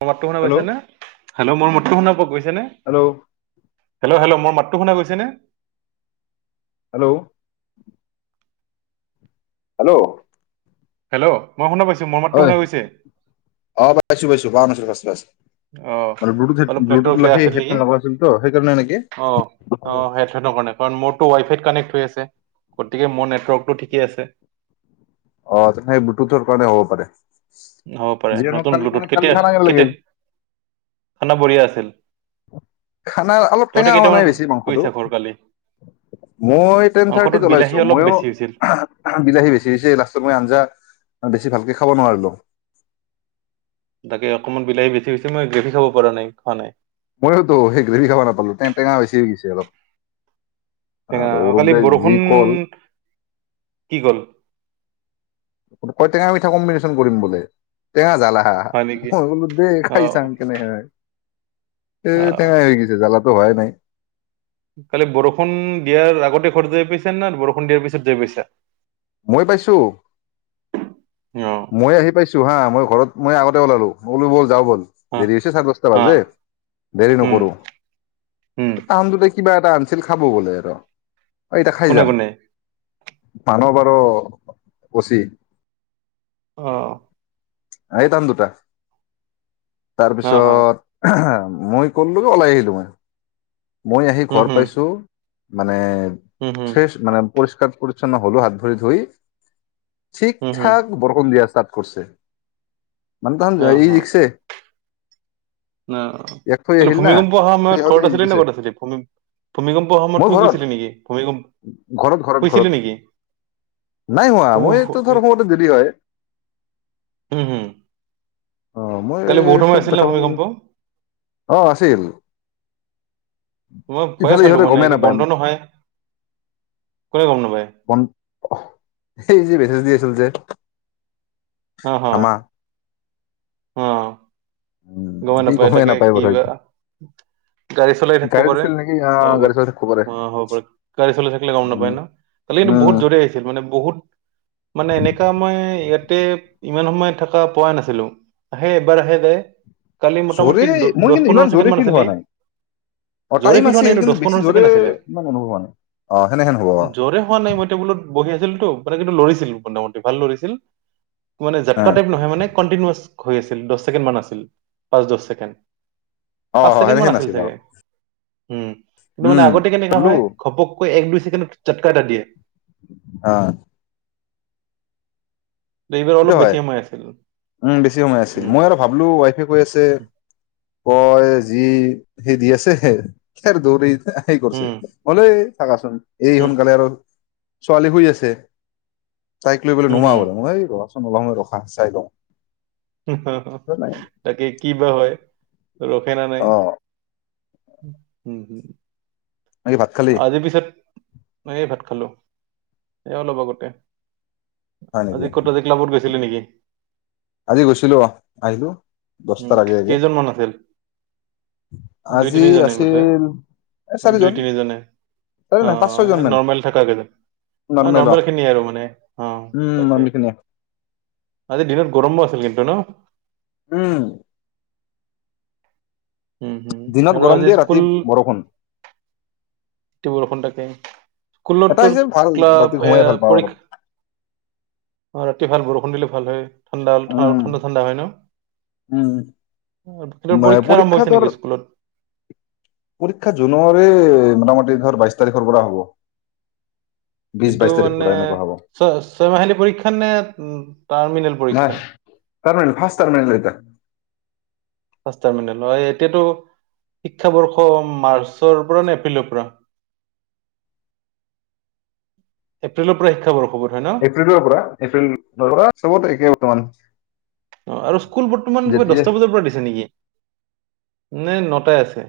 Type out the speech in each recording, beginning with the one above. মোৰ মাতটো শুনা হেল্ল' পাইছে নে, হেল্ল' মোৰ ম শুনাব গৈছে। ছেনে হেল্ল' হেল্ল' হেল্ল' মোৰ মাতটো শুনা গৈছে নে- হেল্ল' হেল্ল' হেল্ল মই শুনা পাইছোঁ। হয় অ', পাইছোঁ, পাইছোঁ, পাইছোঁ পোৱা নাছিলো ফাষ্টত [unintelligible] অ', অলপ নেটৱৰ্ক বেয়া সেই আছিল হেডফোন নেকি লগোৱা আছিল তো সেইকাৰণে নেকি? অ', অ', সেইটোকাৰণে কাৰণ মোৰ টো ৱাইফাইট- কানেক্ট হৈ আছে গতিকে মোৰ নেটৱৰ্কটো ঠিকেই আছে। অ' তে সেই ব্লুটুথটোৰ কাৰণে হ'ব পাৰে। হ'ব পাৰে যিয়ে নহওক নতুন কালি ব্লুত কেনে কালি কেতিয়া খানা কেনে লাগিল? কেতিয়া খানা বঢ়িয়া আছে। [unintelligible] খানা অলপ টেঙা হোৱা নাই বেছি মাংসটো গৈছা ঘৰ কালি? মই টেন মাংসটোত থাৰ্টিত বিলাহী ওলাইছো অলপ ময়ো বেছি হৈছিল। বিলাহী বেচি দিছে লাষ্টত মই আঞ্জা মই বেছি ভালকে খাব নোৱাৰিলোঁ। তাকে অকণমান বিলাহী বেছি হৈছে মই গ্ৰেভি খাব পৰা নাই খোৱা নাই। ময়োতো সেই খাব নাপালো তে টেঙা হৈছে গৈছে অলপ আৰু অৰূপ কালি দাই যি বৰষুণ কল কি গ'ল। ক টেঙা মিঠা কম্বিনেশ্যন কৰিম বোলে টেঙা জাল হয় নেকি? মই বোলো দে খাই অ', চাং দে কেনে হয়। এ অ'। তেঙা হৈ গৈছে জালক ভবাই নাই। কালি বৰষুণ দিয়াৰ আগতে ঘৰ যায় পাইছা না বৰষুণ দিয়াৰ পিছত যায় পাইছা। মই পাইছো অ মই আহি পাইছো হা মই- ঘৰত মই আগতে ওলালোঁ ব'ল যাউ ব'ল যাউ ব'ল অ দেৰি হৈছে চাৰে দচটা অ বাজে দেৰি উম নকৰো, উম তাহান দুটাই কিবা এটা আনিছিল খাব বোলে আৰু অ', এতিয়া খাই কোনে যাম। কোনে মানব আৰু অ ', অচি অ আহি পাম দুটা তাৰ অ হ পিছত [unintelligible] মই কলো ওলাই আহিলো মই মই আহি উম ঘৰ হুম পাইছো মানে উম হুম ফেচ মানে পৰিষ্কাৰ কৰি ন হ'লো হাত ভৰি ধুই ঠিক উম হুম ঠাক বৰষুণ দি আছে তাত কৰিছে মানে অ হ [unintelligible] ইয়াক থৈ অ আহিল না ভূমিকম্প অহা থৈ সময়ত আহোঁতে ঘৰত ই আছিলি জিকিছে নে কত আছিলি ভূমিকম্প সময়ত মই শুই ঘৰত গৈছিলি নেকি ভূমিকম্প ঘৰত ঘৰত শুইছিলি ঘৰত নেকি নাই হোৱা শু শু মইটো ধৰ সমতে দৰি হয় উম হুম আহ মই কালি বহুত সময় চব আছিল ন দেখাম ভূমিকম্প অ আছিল মই ভয়ে ইফালে খালো ইহঁতে মানে গমেই কি নাপায় বন্ধ নহয় কোনে গম নাপাই এই যে মেছেজ দি আছিল যে হ হ হামা উম গম সি নাপায় গমেই তাকে ক বোধহয় বা গাড়ী চলাই থাকিব গাড়ীত পাৰে আছিল নেকি অ হ'ব গাড়ী বাৰ চলাই থাকিব পাৰে অ হ'ব পাৰে গাড়ী চলাই থাকিলে গম নাপায় উম ন তালি কিন্তু বহুত উম জৰে আহিছিলে মানে বহুত মানে এনেকা মই ইয়াতে ইমান সময় থকা পোৱা নাছিলো আহে এবাৰ আহে যাই জৰে মই কিন্তু ইমান জৰে ফিল আছিলে হোৱা নাই অ জোৰে টাইম ফিল হোৱা নাই আছিল দহ কিন্তু বেছি পোন্ধৰ জৰে ছেকেণ্ড আছিলে ইমান অনুভৱ হোৱা নাই অ সেনেহেন হ'ব অ জোৰে হোৱা নাই মই টেবুলত বহি আছিলতো মানে কিন্তু লৰিছিল মোটামুটি ভাল লৰিছিল মানে অ জাতকা টাইপ নহয় মানে কণ্টিনিআচ হৈ আছিল দহ ছেকেণ্ড মান আছিল পাঁচ দছ ছেকেণ্ড অ পাঁচ অ ছেকেণ্ড মান সেনেকে আছিল নাছিল অ চাগে উম কিন্তু মানে উম আগতে কেনেকুৱা বোলো হয় ঘপক এক দুই ছেকেন্ড জটকা এটা দিয়ে অ সেইটো হয় উম বেছি সময় আছিল হুম মই আৰু ভাবিলো ৱাইফে কৈ আছে কয় যি সেই দি আছে কে দৌৰি এই কৰছে হুম মলে থাকাচোন এই হুম সোনকালে আৰু ছোৱালী শুই আছে তাইক লৈ পেললে হুম হুম নোমাবলে [inaudible] নকওঁ ৰখা চাই লওঁ। নাই তাকে কি বা হয়। ৰখে না অ নাই উম হ অই ভাত খালি? ময় ভাত খালো সেয়া অলপ আগতে হয় নেকি আজি ক'ত আজি ক্লাবত গৈছিলে নেকি? আজি গৈছিলো আহিলো উ দহটাৰ আগে আগে কেইজনমানান আছিল দুই আজি তিনি জনে বুধহয় আছিল এ দুই চাৰিজন তিনি জনে চাৰি অ নহয় পাঁচ ছয়জন মান নৰ্মেল থকা কেইজন অ নৰ্মেল খিনিয় আৰু মানে অ উম তাকে নৰ্মেল খিনিয়ে আজি দিনত গৰম অহ আছিল টো ন উম উম হম দিনত আৰু গৰম আজি দিয়ে ৰাতি স্কুল বৰষুণ বৰষুণ তাকে স্কুলত এটা টোৰ হৈছে ভাল ৰাতি ঘুমাই ভাল পাওঁ অলপ পৰীক্ষা আৰু ৰাতি বৰষুণ বৰষুণ দিলে ভাল হয় ঠাণ্ডা উম ঠাণ্ডা হয় ন উম পৰীক্ষা হৈছে নেকি স্কুলত পৰীক্ষা জুনৰে মোটামুটিধৰ বাইছ তাৰিখৰ পৰা হ'ব বিশ এইটো বাইশ তাৰিখ মানে পৰা এনেকুৱা হ'ব ছয় ছয় মাহিলী পৰীক্ষা নে উ তাৰ্মিনেল পৰীক্ষা টাৰ্মিনেল ফাষ্ট টাৰ্মিনেল এইটো ফাট টালিমেল এতিয়াতো শিক্ষাবৰ্ষ মাৰ্চৰ পৰা নে এপ্ৰিলৰ পৰা এপ্ৰিলৰ পৰা শিক্ষাবৰ্ষবৰ এপ্ৰিলৰ পৰা এপ্ৰিল পৰা চবত একেই বৰ্তমান অ আৰু স্কুল বৰ্তমান যেতিয়া দহটা বজাৰ পৰা দিছে নেকি নে নটাই আছে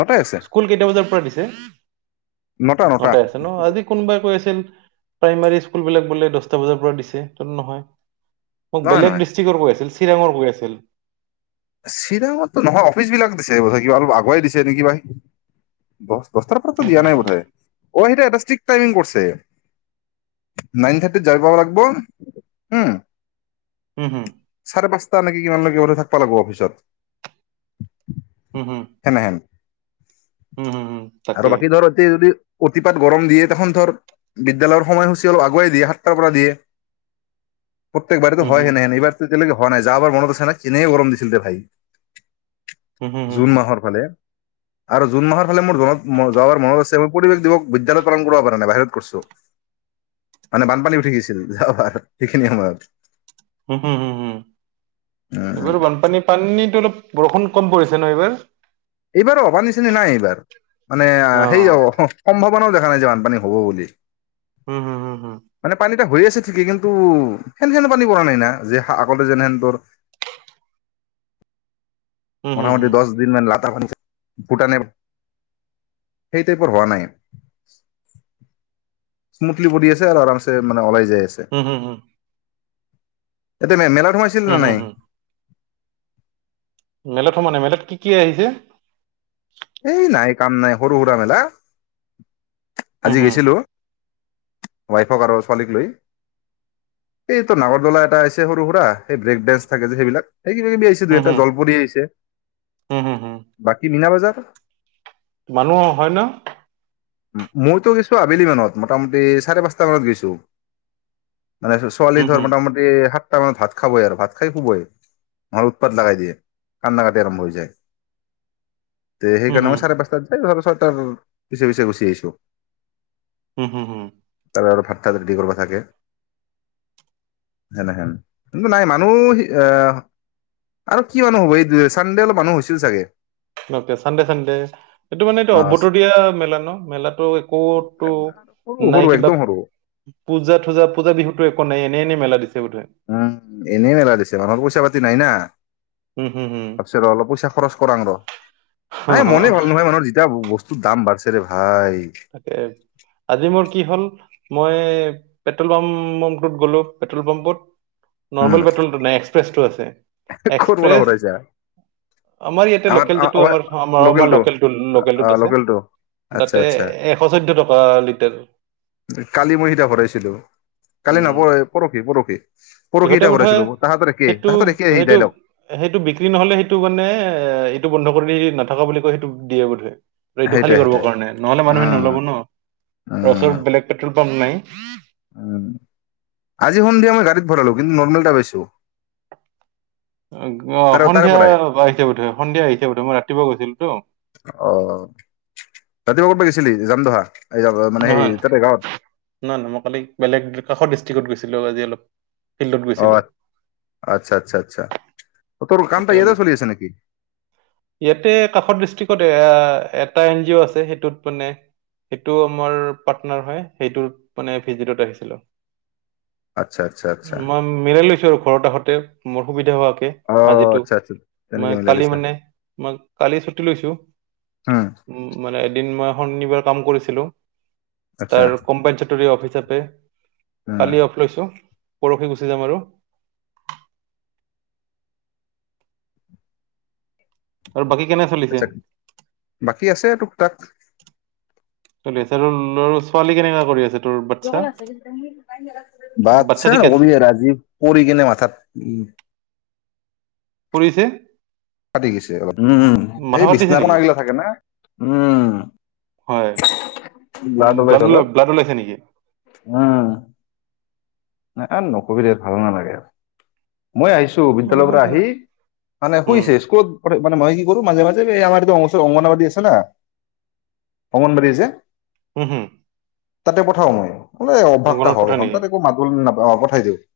নটাই আছে স্কুল কেইটা বজাৰ পৰা দিছে নটা নটা নটাই আছে ন আজি কোনোবাই কৈ আছিল প্ৰাইমাৰী স্কুল বিলাক বোলে দহটা বজাৰ পৰা দিছে ত নহয় মোক নহয় নহয় দিষ্ট্ৰিকৰ কৈ আছিল চিৰাঙৰ কৈ আছিল চিৰাঙতো নহয় অফিচ বিলাক দিছে কিবা অলপ আগুৱাই দিছে নেকি বা দহটাৰ পৰাতো দিয়া নাই বোধ আছিল হয়। অ সেইটো এটা ষ্ট্ৰিক টাইমিং কৰিছে নাইন থাৰ্টিত যাই পাব লাগিব উম চাৰে পাঁচটা ননেকে কিমান লকে ঘ থাক পালাগ অফিচত এেনেহে আৰু বাকী ধৰ এতিয়া যদি অতিপাত গৰম দিয়ে তেখোন ধৰ বিদ্যালয়ৰ সময়সূচী আৰু আগুৱাই দিয়ে সাতটাৰ পৰা দিয়ে প্ৰত্যেকাৰাৰেো হুম হুম, হয়ে নহে এইবাৰ কেনেকে বনাই য আাৰনতছে নাইি এনেই গৰম দিছিল দে ভাই হুম হুম হুম জুন হুম, মাহৰ ফালে আৰু জুন মাহৰ ফালে মোৰত যাবাৰ মনত আছে মই পৰিৱেশ দিৱস বিদ্য়ালয়ত পালন কৰিব পৰা নাই বাহিৰত কৰিছো মানে বানপানী উঠি গিছিল যাবাৰ সেইখিনিয়ে উম হম হম হম উম এইবাৰ বানপানী পানীটো অলপ বৰষুণ কম পৰিছে ন এইবাৰ এইবাৰ অবা নিচিনি নাই এইবাৰ মানে সেই অ সম্ভৱ কোনেও দেখা নাই যে বানপানী হ'ব বুলি উম হম হম হম মানে পানীটা হৈ আছে ঠিকেই কিন্তু সেন সেন পানী পৰা নাই না যে আগতে যেনেহেন তৰ হুম হুম মোটামুটি হুম, দহ দিন মান লাগ ভূটানে সেইটাইপোৰ হোৱা নাই স্মুথলি বডি আছে আৰু আমে মানে ওাই হম হুম হু এতি ম মেলা প্ৰথম আছিল ন নাই হুম। মেলত সম মানে মেলত কি কি আহিছে এই নাই কাম নাই সৰু সুৰা মেলা হুম আজি হুম, গৈছিলো ৱাইফক আৰু ছোৱালীক লৈ এইটো নাগৰদলা এটাছে সৰু সুৰা সেই ব্ৰেক ডেন্ঞ্চ থাকে যে সেইবিলাক সেই কিবি কিবি আহিছে দে হুম এটা হুম, জলপৰি আহিছে হুম হুম হুম। বাকী মীনা বজাৰ মানুহ হয় ন মইতো গৈছো আবেলি মানত মোটামুটি চাৰে পাঁচটা মানত গৈছো মানে ছোৱালী হুম ধৰ হুম, মোটামুটি সাত সাত মানে ভাত খাবই আৰু ভাত খাই শুবই ম উৎপাত লগাই দিয়ে কান্দা কাটি আৰম্ভ হৈ যায় তে হুম সেইকাৰণে হুম, মই চাৰেপস্তাতে যৰ পিছে পিছে গৈছে দিছো হম হুম হুম তাৰ আৰু ভাত তাত ৰেডি কৰিব থাকে যেনে হেন কিন্তু নাই মানুহ আহ আৰু কিয় নহব এই চানডে অলপ মানুহ হৈছিল চাগে নে চানডে চানডে এইটো মানে এইটো অ অবতৰীয়া দিয়া মেলা ন মেলাতো একোতো সৰু নাই সৰু কিবা একদম সৰু পূজা থুজা পূজা বিহুতো একো নাই এনে এনেই মেলা দিছে বোধহয়। উম এনেই মেলা দিছে মান পৈছে তি নাই না হুম হুম হুম। তাৰ পিছত ৰ অলপ পইচা খৰচ কৰাং ৰ নাই মনে ভাল নহয় মানুহৰ যেতিয়া বস্তু দাম বাঢ়ছে ৰে ভাই তাকে আজি মোৰ কি হ'ল মই পেট্ৰল পাম্পটোত গ'লো পেট্ৰল পাম্পত উম নৰ্মেল পেট্ৰ'লটো নাই শ্ৰেষ্ঠ আছে ক'ৰ পৰা এক্সপ্ৰেছ ভৰাইছা আমাৰ ইয়াতে লোকেল যিটো আমাৰ আমাৰ লোকেলটো লোকেল অ লোকেলটোত আছে লোকেলটো আচ্ছা তাতে আচ্ছা এশ চৈধ্য টকা লিটাৰ কালি মই সিধা ভৰাইছিলো কালি উম নহয় পৰহি পৰহি পৰহি ইহঁতে এটা বোধহয় ভৰাইছিলো তাহাঁতৰ একে সেইটো তাহাঁতে সেইটো, সেইটো বিক্ৰী নহ'লে সেইটো মানে এ সেইটো বন্ধ কৰি নাথাকা বুলি কয়, সেইটো দিয়ে বোধে এইটো খালী সেইটাই কৰিব সেইটাই কাৰণে নহলে, মানুহখিনি উম নলব ন ওচৰত উম বেলেগ পেট্ৰল । মন নাই উম আজি সন্ধিয়া মই গাড়ীত ভৰালো কিন্তু নৰ্মেল এটা পাইছো অ তাৰে তাৰে সন্ধিয়া পৰাই আহিছে বধৈ, সন্ধিয়া আহিছে বধৈ মই ৰাতিপুৱা গৈছিলো তো। অ ৰাতিপুৱা কৰবাত গৈছিলি? যাম ধহা। নহয় ন নহয় নহয় মই কালি বেলেগ কাষৰ ডিষ্ট্ৰিক্ত গৈছো । আজি অলপ। ফিল্ডত অ গৈছিলোঁ। আচ্ছা, আচ্ছা, আচ্ছা । তেওঁলোক ইয়াতে কাষত ডিষ্ট্ৰিকতে । হা এটা এনজিও এটা আছে । সেইটোট মানে সেইটো আমাৰ পাটনাৰ হৈ সেইটোত মানে এ ফি যি টোত আহিছিলে। আচ্ছা আচ্ছা আচ্ছা মই মিলাই লৈছো ৰখ ঘৰত আহঁতে, মোৰ সুবিধা হোৱাকে। অ আজিতো আচ্ছা আচ্ছা তেনেকে মই মিলাই কালি লৈছা মানে মই কালি ছুটি লৈছো, উম উ মানে এদিন মই । শনিবাৰৰ কাম কৰিছিলো । আচ্ছা তাৰ কোম্পানী চৰটো অফিচ। চাপে। উম কালে অফ লৈছো । পৰহি গুচি যাম আৰু । আৰু বাকী? কেনে চলিছে আছা বাকী আছে তোক-তাক। চলি আছে আৰু ল ছোৱালী কেনেকা কৰি আছে? তোৰ বাচ্ছা বাচ্ছা ঠিকে আছে নকবি আজি পৰি কেনে মাথাত উ পৰিছে? ফাটি গৈছে অলপ উম এই মাথা ফাটিছে বিচনা কনা নেকি গিলা থাকে না উম হয় ব্লাড ওলাইছে অলপ ব্লাড ওলাইছে নেকি উম। ন আৰু নকৰিবি ভাল ন লাগে আৰু। মই আহিছো বিদ্যালয়ৰ অলপমান পৰা আহি মানে উম শুইছে স্কুলত মানে মই কি কৰো মাজে, মাজে আমাৰ এইটো অংগনবাদী আছে না অংগনবাদী যে। উম, হুম তাতে পঠাও মই। মানে অভ্যাসটো অংগনত হয় পঠাই এখন নেকি তাত একো মাত বুল নাপায়। অ পঠাই দিওঁ ।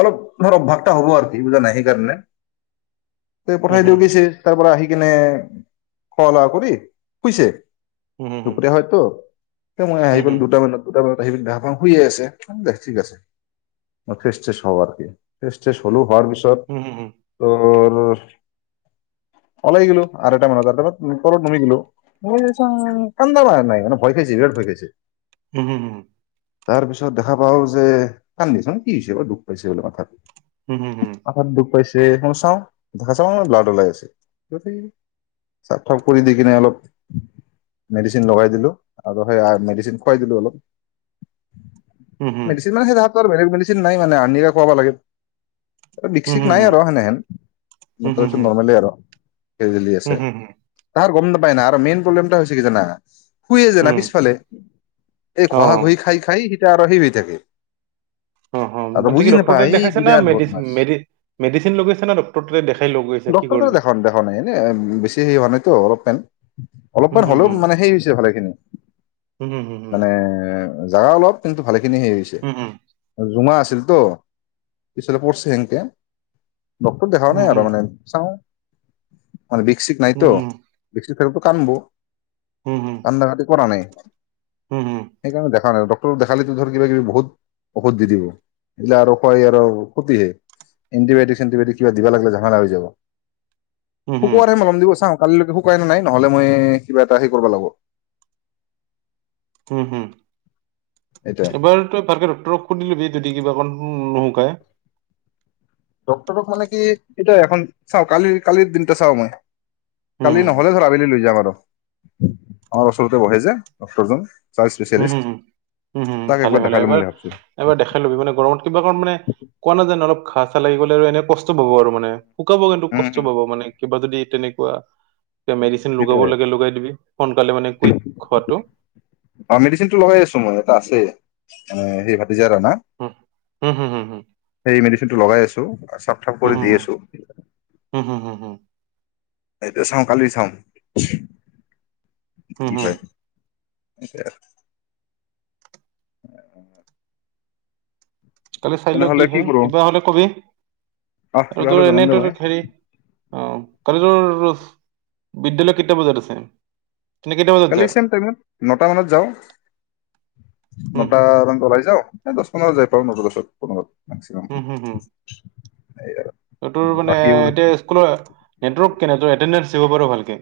অলপ তাৰ অভ্যাসটা হ'ব আৰু কি বুজানাই সেইকাৰণে। ত হুম পঠাই হুম দিও গৈছে তাৰ পৰা আহি। কিনে খোৱা লোৱা কৰি শুইছে হুম হুম টুকৰা হয়তো এ মই আহি হুম গলো দুটা বজাত দুটা বজাত অহাৰ পৰা শুই আছে দে ঠিক আছে মই ফ্ৰেছ হও বাৰু ফ্ৰেচ ষ্টেছ হলো হোৱাৰ পিছত পিছত হুম হুম ত ওলাই গোলো আঢ়ৈটা মানত বজাত ওপৰত সোমাই গিলো কান্দা ম নাই মান ভয় খাইছে বিৰাত ভয় খাইছে হুম হুম উম তাৰ পিছত দেখা পাও যে কান্দিচ কি হৈছে বা দুখ পাইছে বোলে মাথাটো হুম হুম হুম মাথাত দুখ পাইছে চাওঁ দেখা চাওঁ ব্লাড ওলাই আছে চাফ চাফ কৰি দিকেনে আৰু দি অলপ মেডিচিন লগাই দিলো আৰু সেইয়া মেডিচিন খুৱাই দিলো অলপ হুম হুম মেদিচিন মানে সেই ধৰা বেলেগ মেদিচিন নাই মানে আনি খোৱাব লাগে আৰু বিষ হুম চিষ নাই আৰু হয় নাই আৰু হুম হুম হুম হুম হুম তাৰপিছত নৰ্মেলি আৰু সেই যি আছে হুম হুম তাৰ গম নাপওঁ উপাই নাই আৰু মেইন প্ৰেবলেম এটা হৈছে আৰু কি জানা। হুম পিছফালে এই অ ঘহা ঘহি খাই খাই এতিয়া আৰু সি দি থাকে অ অ আৰু মানে কি বুজি ডক্টৰ তাত নাপাই ই দেখাইছে না বিৰাট মেডি বটমাছ মেডি মেডিচিন লৈ গৈছে না ডক্টৰ তাতে দেখাই লৈ গৈছে কি ডক্টৰ ততে কৰিলি দেখাব দেখাব নাই এনে আৰু বেছি হোৱা নাইতো অলপ এনে হুম অলপমান হুম হ'লেও হুম মানে সেইৰি হৈছে ভালেখিনি এবাৰ মানে জাগা অলপ কিন্তু ভালেখিনি হেই হৈছে জোঙা আছিল তো পিছলে পঢ়ছে সেনকে ডক্তৰক দেখাও নাই আৰু মানে চাওঁ মানে বিষ সিক নাইতো সেই টো কাম বৌ আন্দা ৰাতিপুৱা নানে সেইকাৰণে দে আৰু ডক্টৰক দেখালে কিবা টিভি বহুত ঔষধ দি দিব, এইবিলাক আৰু ক্ষতিহে এনতিবাইতিক চেনটিবাইটিক বহুত দি দিব শুকুবাৰে নহ'লেও চাও কালিলৈকে ওপাইটো নাই নহলে মই কিবা এটা হে কৰিবা লাগব উম হম এইটোৱে। এবাৰ তই ভালকে ডক্টৰক সুধিলবি যদি কিবা উম নহ কাই ডক্টৰক মানে কি এইট এখন চাওঁ কালিৰ কালিৰ দিন চাওঁ মই কালি নহলে উম ধৰা আবেলি লৈ য যাম আৰু আমাৰ ওচৰতে বহে যে ডক্টৰজন উম হম হম হুম ভালে একবাৰ ভালে দেখাই ল'ম এবাৰ বুলি ভাবছো। এবাৰ দেখাই লবি মানে গৰমত কিবা কাৰ মানে কোৱা নাজানো অলপ ঘাঁ চাহ লাগি গ'লে আৰু এনে কষ্ট পাব আৰু মানে শুকাব কিন্তু উম কষ্ট হুম পাব মানে কিবা যদি তেনেকুৱা মেডিচিন লগাব সেইটোৱে লাগে লগাই দিবি সোনকালে মানে কুইক হোৱাটো মেডিনটো লগাই আছো মই ইয়াতে আছে উম সেই কথা হুম হুম হুম হুম সেই মেডিচিনটো লগাই আছো চফ চফ কৰি হুম দি আছো হুম হুম হুম হুম হুম এইটো চাওঁ কালি চাওঁ উচ উম উম এতিয়া [unintelligible] কালি চাই লও কি তেনেহ'লে হয় কৰো কিবা হলে কবি আহ আৰু কিবা হ'লে তোৰ জনাম এনেই দে তোৰ মই হেৰি অহ কালিটোৰ বিদ্যালয় কেইটা বজাত আছে? তেনে কেইটা বজাত যা কালি চেম টাইমত নটা মানত যাওঁ । উম নটা মানত উলাই যাওঁ দচটা মানত যায় পাম ধৰ নটা দচৰ ওচৰত উম হুম হুম তোৰ মানে বাকী এতিয়া স্কুলৰ নেটওৰ্ৱৰ্ক কেনে তোৰ এটেনদেনচ চাব পাৰ ভালকে?